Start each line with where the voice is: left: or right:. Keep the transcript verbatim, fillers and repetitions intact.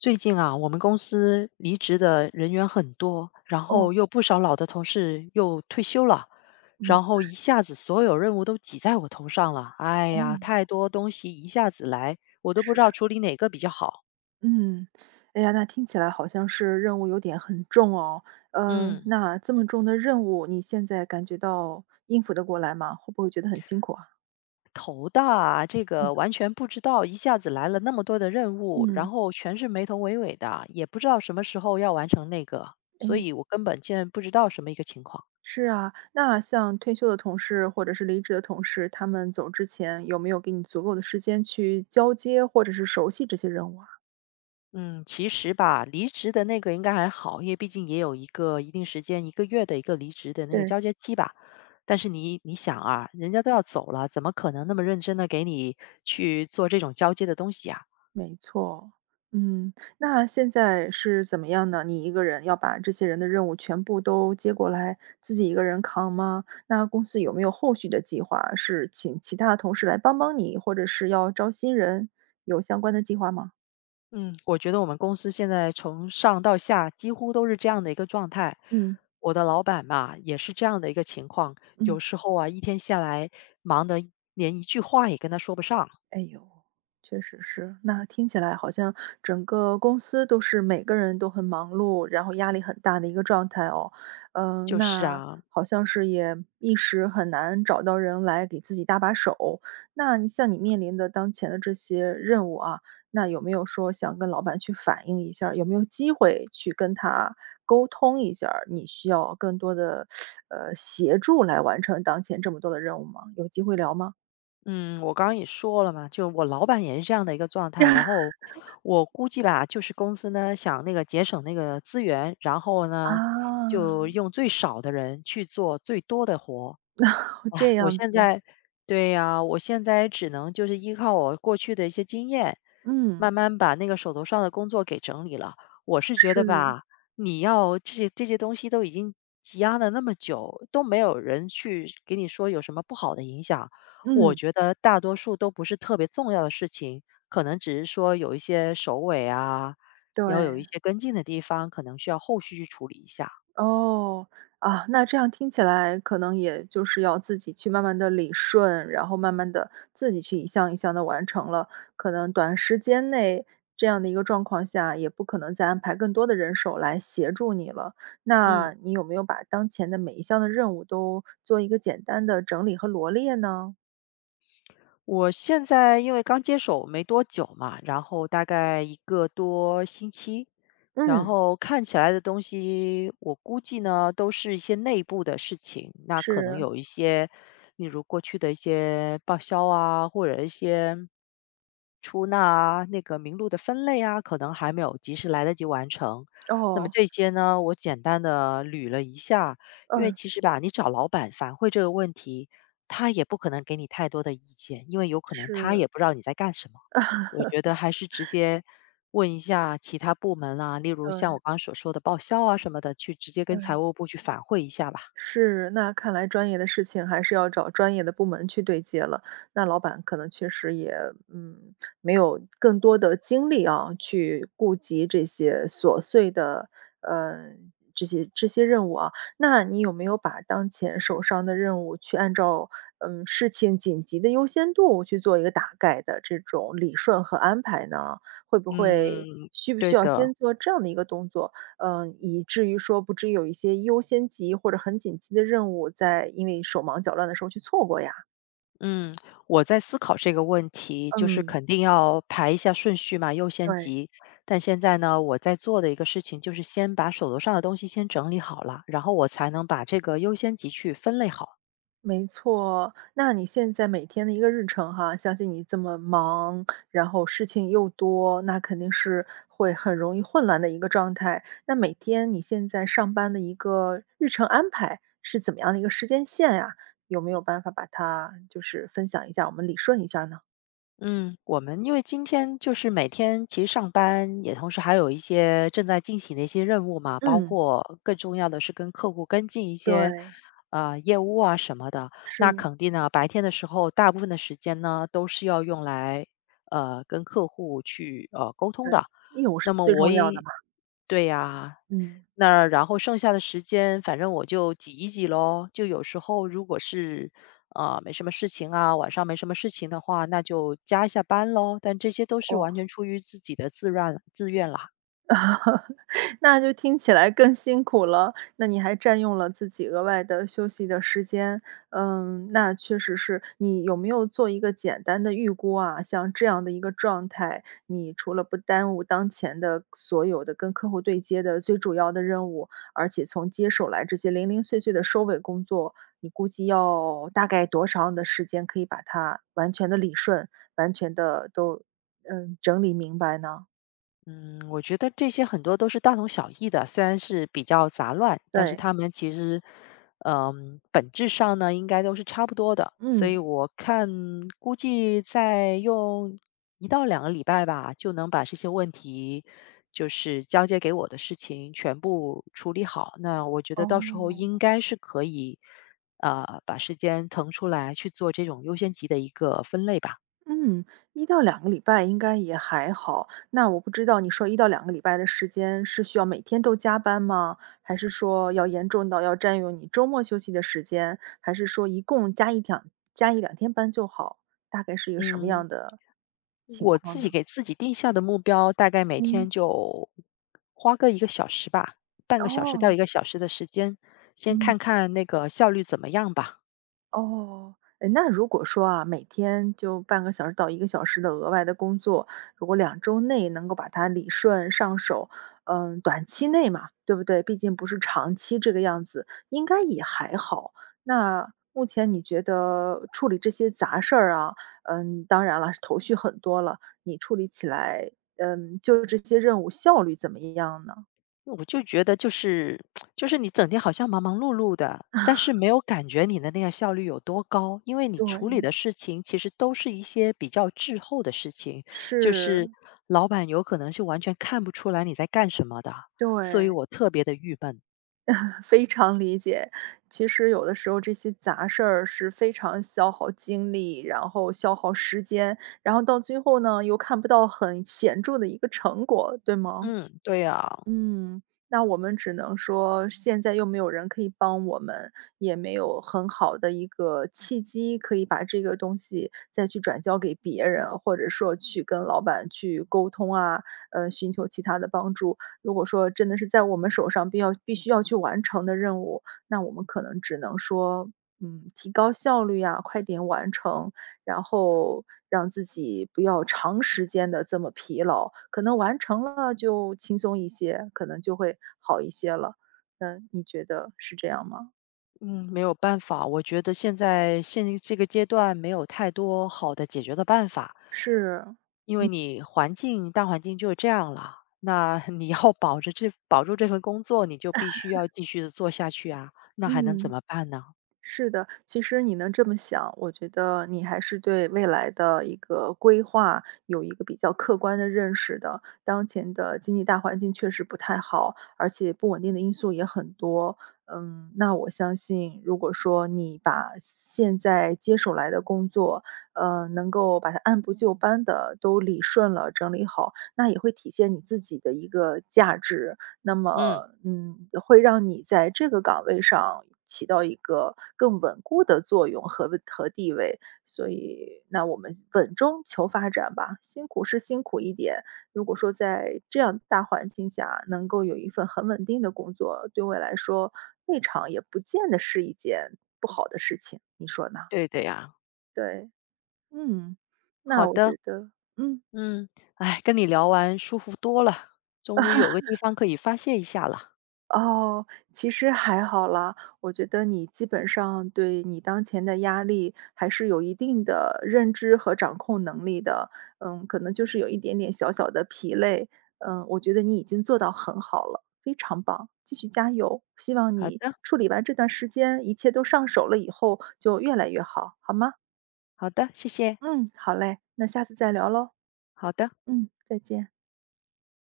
left: 最近啊，我们公司离职的人员很多，然
right: 哦。
left: 后又不少老的同事又退休了，
right: 嗯。
left: 然后一下子所有任务都挤在我头上了。哎呀，
right: 嗯。
left: 太多东西一下子来，我都不知
right: 是。
left: 道处理哪个比较好。
right: 嗯。哎呀，那听起来好像是任务有点很重哦。嗯，
left: 嗯。
right: 那，这么重的任务，你现在感觉到应付得过来吗？会不会觉得很辛苦啊？
left: 头大，这
right: 哎哟。
left: 个完全不知道一下子来了那么多的任务，然
right: 嗯。
left: 后全是没头维尾的，也不知道什么时候要完成那个，所
right: 哎。
left: 以我根本现在不知道什么一个情况。
right: 是啊，那像退休的同事或者是离职的同事，他们走之前，有没有给你足够的时间去交接或者是熟悉这些任务啊？
left: 嗯，其实吧，离职的那个应该还好，因为毕竟也有一个一定时间，一个月的一个离职的那个
right: 对。
left: 交接期吧。但是你你想啊，人家都要走了，怎么可能那么认真地给你去做这种交接的东西啊？
right: 没错，嗯。那现在是怎么样呢？你一个人要把这些人的任务全部都接过来，自己一个人扛吗？那公司有没有后续的计划，是请其他同事来帮帮你，或者是要招新人？有相关的计划吗？
left: 嗯，我觉得我们公司现在从上到下几乎都是这样的一个状态。
right: 嗯。
left: 我的老板嘛，也是这样的一个情况，有
right: 嗯。
left: 时候啊，一天下来，忙得连一句话也跟他说不上。
right: 哎哟，确实是。那听起来好像整个公司都是每个人都很忙碌，然后压力很大的一个状态哦。嗯，
left: 就是
right: 那，
left: 啊。
right: 好像是也一时很难找到人来给自己搭把手，那你像你面临的当前的这些任务啊，那有没有说想跟老板去反映一下儿？有没有机会去跟他沟通一下儿，你需要更多的，呃，协助来完成当前这么多的任务吗？有机会聊吗？
left: 嗯，我刚刚也说了嘛，就我老板也是这样的一个状态，然后，我估计吧，就是公司呢，想那个节省那个资源，然后呢，就
right: 啊。
left: 用最少的人去做最多的活。
right: 这
left: 我
right: 样
left: 现
right: 子。
left: 在对呀，我现在只能就是依靠我过去的一些经验，慢
right: 嗯。
left: 慢把那个手头上的工作给整理了。我是觉得
right: 是。
left: 吧，你要这些这些东西都已经积压了那么久，都没有人去给你说有什么不好的影响，我
right: 嗯。
left: 觉得大多数都不是特别重要的事情，可能只是说有一些收尾啊，要有一
right: 对。
left: 些跟进的地方，可能需要后续去处理一下。
right: 哦。啊，那这样听起来，可能也就是要自己去慢慢地理顺，然后慢慢地，自己去一项一项地完成了，可能短时间内这样的一个状况下，也不可能再安排更多的人手来协助你了。
left: 嗯。
right: 那你有没有把当前的每一项的任务，都做一个简单的整理和罗列呢？
left: 我现在因为刚接手没多久嘛，然后大概一个多星期，然
right: 嗯。
left: 后看起来的东西我估计呢，都是一些内部的事情，那可能
right: 是。
left: 有一些例如过去的一些报销啊，或者一些出纳啊，那个名录的分类啊，可能还没有及时来得及完成，那么
right: 哦。
left: 这些呢我简单地捋了一下，因为
right: 嗯。
left: 其实吧，你找老板反会这个问题，他也不可能给你太多的意见，因为有可能他也
right: 是。
left: 不知道你在干什么。我觉得 还是直接，问一下其他部门啊，例如像
right: 对。
left: 我刚刚所说的报销啊什么的，去直接跟财
right: 对。
left: 务部去反会一下吧。
right: 是，那看来专业的事情还是要找专业的部门去对接了，那老板可能确实也，嗯，没有更多的精力啊，去顾及这些琐碎的，呃，这些这些任务啊。那你有没有把当前手上的任务，去按照，嗯，事情紧急的优先度去做一个大概的这种理顺和安排呢？会不会
left: 嗯，
right: 需不
left: 对
right: 需要
left: 的。
right: 先做这样的一个动作？呃，
left: 嗯。
right: 以至于说，不至于有一些优先级或者很紧急的任务，再因为手忙脚乱的时候去错过呀？
left: 嗯，我在思考这个问题。就是
right: 嗯。
left: 肯定要排一下顺序嘛优先
right: 对。
left: 级。但现在呢，我在做的一个事情就是先把手头上的东西先整理好啦，然后我才能把这个优先级去分类好。
right: 没错。那你现在每天的一个日程哈相信你这么忙，然后事情又多，那肯定是，会很容易混乱的一个状态。那每天你现在上班的一个日程安排，是怎么样的一个时间线呀？有没有办法把它就是分享一下我们理顺一下儿呢？
left: 嗯，我们因为今天就是每天，其实上班，也同时还有一些正在进行的一些任务嘛。包
right: 嗯。
left: 括更重要的是跟客户跟进一些，
right: 对。
left: 呃，业务啊什么的。那
right: 是。
left: 肯定呢，白天的时候，大部分的时间呢，都是要用来，呃，跟客户去，呃，沟通
right: 对，
left: 的。
right: 业务是
left: 那么
right: 最
left: 我
right: 重要的
left: 也
right: 嘛。
left: 对啊，
right: 嗯。
left: 那，然后剩下的时间，反正我就挤一挤咯。就有时候如果是，呃，没什么事情啊晚上没什么事情的话，那就加一下班咯。但这些都是完
right: 哦。
left: 全出于自己的自软自愿啦。
right: 那就听起来更辛苦了。那你还占用了自己额外的休息的时间。嗯，那确实是，你有没有做一个简单的预估啊？像这样的一个状态，你除了不耽误当前的，所有的跟客户对接的最主要的任务，而且从接手来这些零零碎碎的收尾工作。你估计要大概多长的时间可以把它，完全地理顺，完全地都呃，整理明白呢？
left: 嗯，我觉得这些很多都是大同小异的，虽然是比较杂乱。但是
right: 对。
left: 它们其实，呃，本质上呢，应该都是差不多的。所以
right: 嗯。
left: 我看，估计再用，一到两个礼拜吧，就能把这些问题就是，交接给我的事情，全部处理好。那我觉得到时候应
right: 哦。
left: 该是可以，呃，把时间腾出来去做这种优先级的一个分类吧。
right: 嗯。一到两个礼拜应该也还好。那我不知道你说一到两个礼拜的时间，是需要每天都加班吗？还是说，要严重到要占用你周末休息的时间？还是说一共加一两加一两天班就好。大概是一个什么样
left: 嗯。
right: 的情
left: 我自
right: 况
left: 己
right: 呢？
left: 给自己定下的目标，大概每
right: 嗯。
left: 天就花个一个小时吧。半个小时到
right: 哦。
left: 一个小时的时间。先
right: 嗯。
left: 看看那个效率怎么样吧。
right: 哦，哎，那如果说啊，每天就半个小时到一个小时的额外的工作，如果两周内能够把它理顺上手，呃，短期内嘛，对不对？毕竟不是长期这个样子，应该也还好。那目前你觉得处理这些杂事儿啊，呃，当然了，头绪很多了，你处理起来，嗯，就这些任务效率怎么样呢？
left: 我就觉得就是 就是你整天好像忙忙碌碌的，但是 没有感觉你的那个效率有多高，因为你处理
right: 对。
left: 的事情其实都是一些比较滞后的事情，就
right: 是。
left: 是老板有可能是完全看不出来你在干什么的，所以
right: 对。
left: 我特别地郁闷。
right: 非常理解。其实有的时候这些杂事儿是非常消耗精力，然后消耗时间，然后到最后呢，又看不到很显著的一个成果，对吗？
left: 嗯，对呀。
right: 嗯，那我们只能说现在又没有人可以帮我们，也没有很好的一个契机，可以把这个东西再去转交给别人，或者说去跟老板去沟通啊，呃，寻求其他的帮助。如果说真的是在我们手上必要必须需要去完成的任务，那我们可能只能说，嗯，提高效率呀，快点完成，然后让自己不要长时间地这么疲劳，可能完成了就轻松一些，可能就会好一些了。那你觉得是这样吗？
left: 嗯，没有办法，我觉得现在现这个阶段没有太多好的解决的办法。
right: 是。
left: 因为
right: 嗯。
left: 你环境大环境就这样了，那你要保着这保住这份工作你就必须要 继续地做下去啊，那还能怎
right: 嗯。
left: 么办呢？
right: 是的，其实你能这么想，我觉得你还是对未来的一个规划有一个比较客观的认识的。当前的经济大环境确实不太好，而且不稳定的因素也很多。嗯，那我相信，如果说你把现现在接手来的工作，呃，能够把它按部就班地都理顺了、整理好，那也会体现你自己的一个价值，那
left: 嗯。
right: 么嗯，会让你在这个岗位上起到一个更稳固的作用和位和地位。所以那我们稳中求发展吧，辛苦是辛苦一点，如果说在这样大环境下能够有一份很稳定的工作，对我来说未尝也不见得是一件不好的事情，你说呢？
left: 对的呀。
right: 对。嗯。
left: 好
right: 那我
left: 的。
right: 觉得嗯。
left: 嗯，跟你聊完舒服多了。终于有个地 方可以发泄一下了。
right: 哦，其实还好啦。我觉得你基本上对你当前的压力还是有一定的认知和掌控能力的。呃，可能就是有一点点小小的疲累。呃，我觉得你已经做到很好了，非常棒，继续加油。希望
left: 好
right: 你
left: 的。
right: 处理完这段时间，一切都上手了以后就越来越好，好吗？
left: 好的，谢谢。
right: 嗯，好嘞，那下次再聊咯。
left: 好的。
right: 嗯，再见。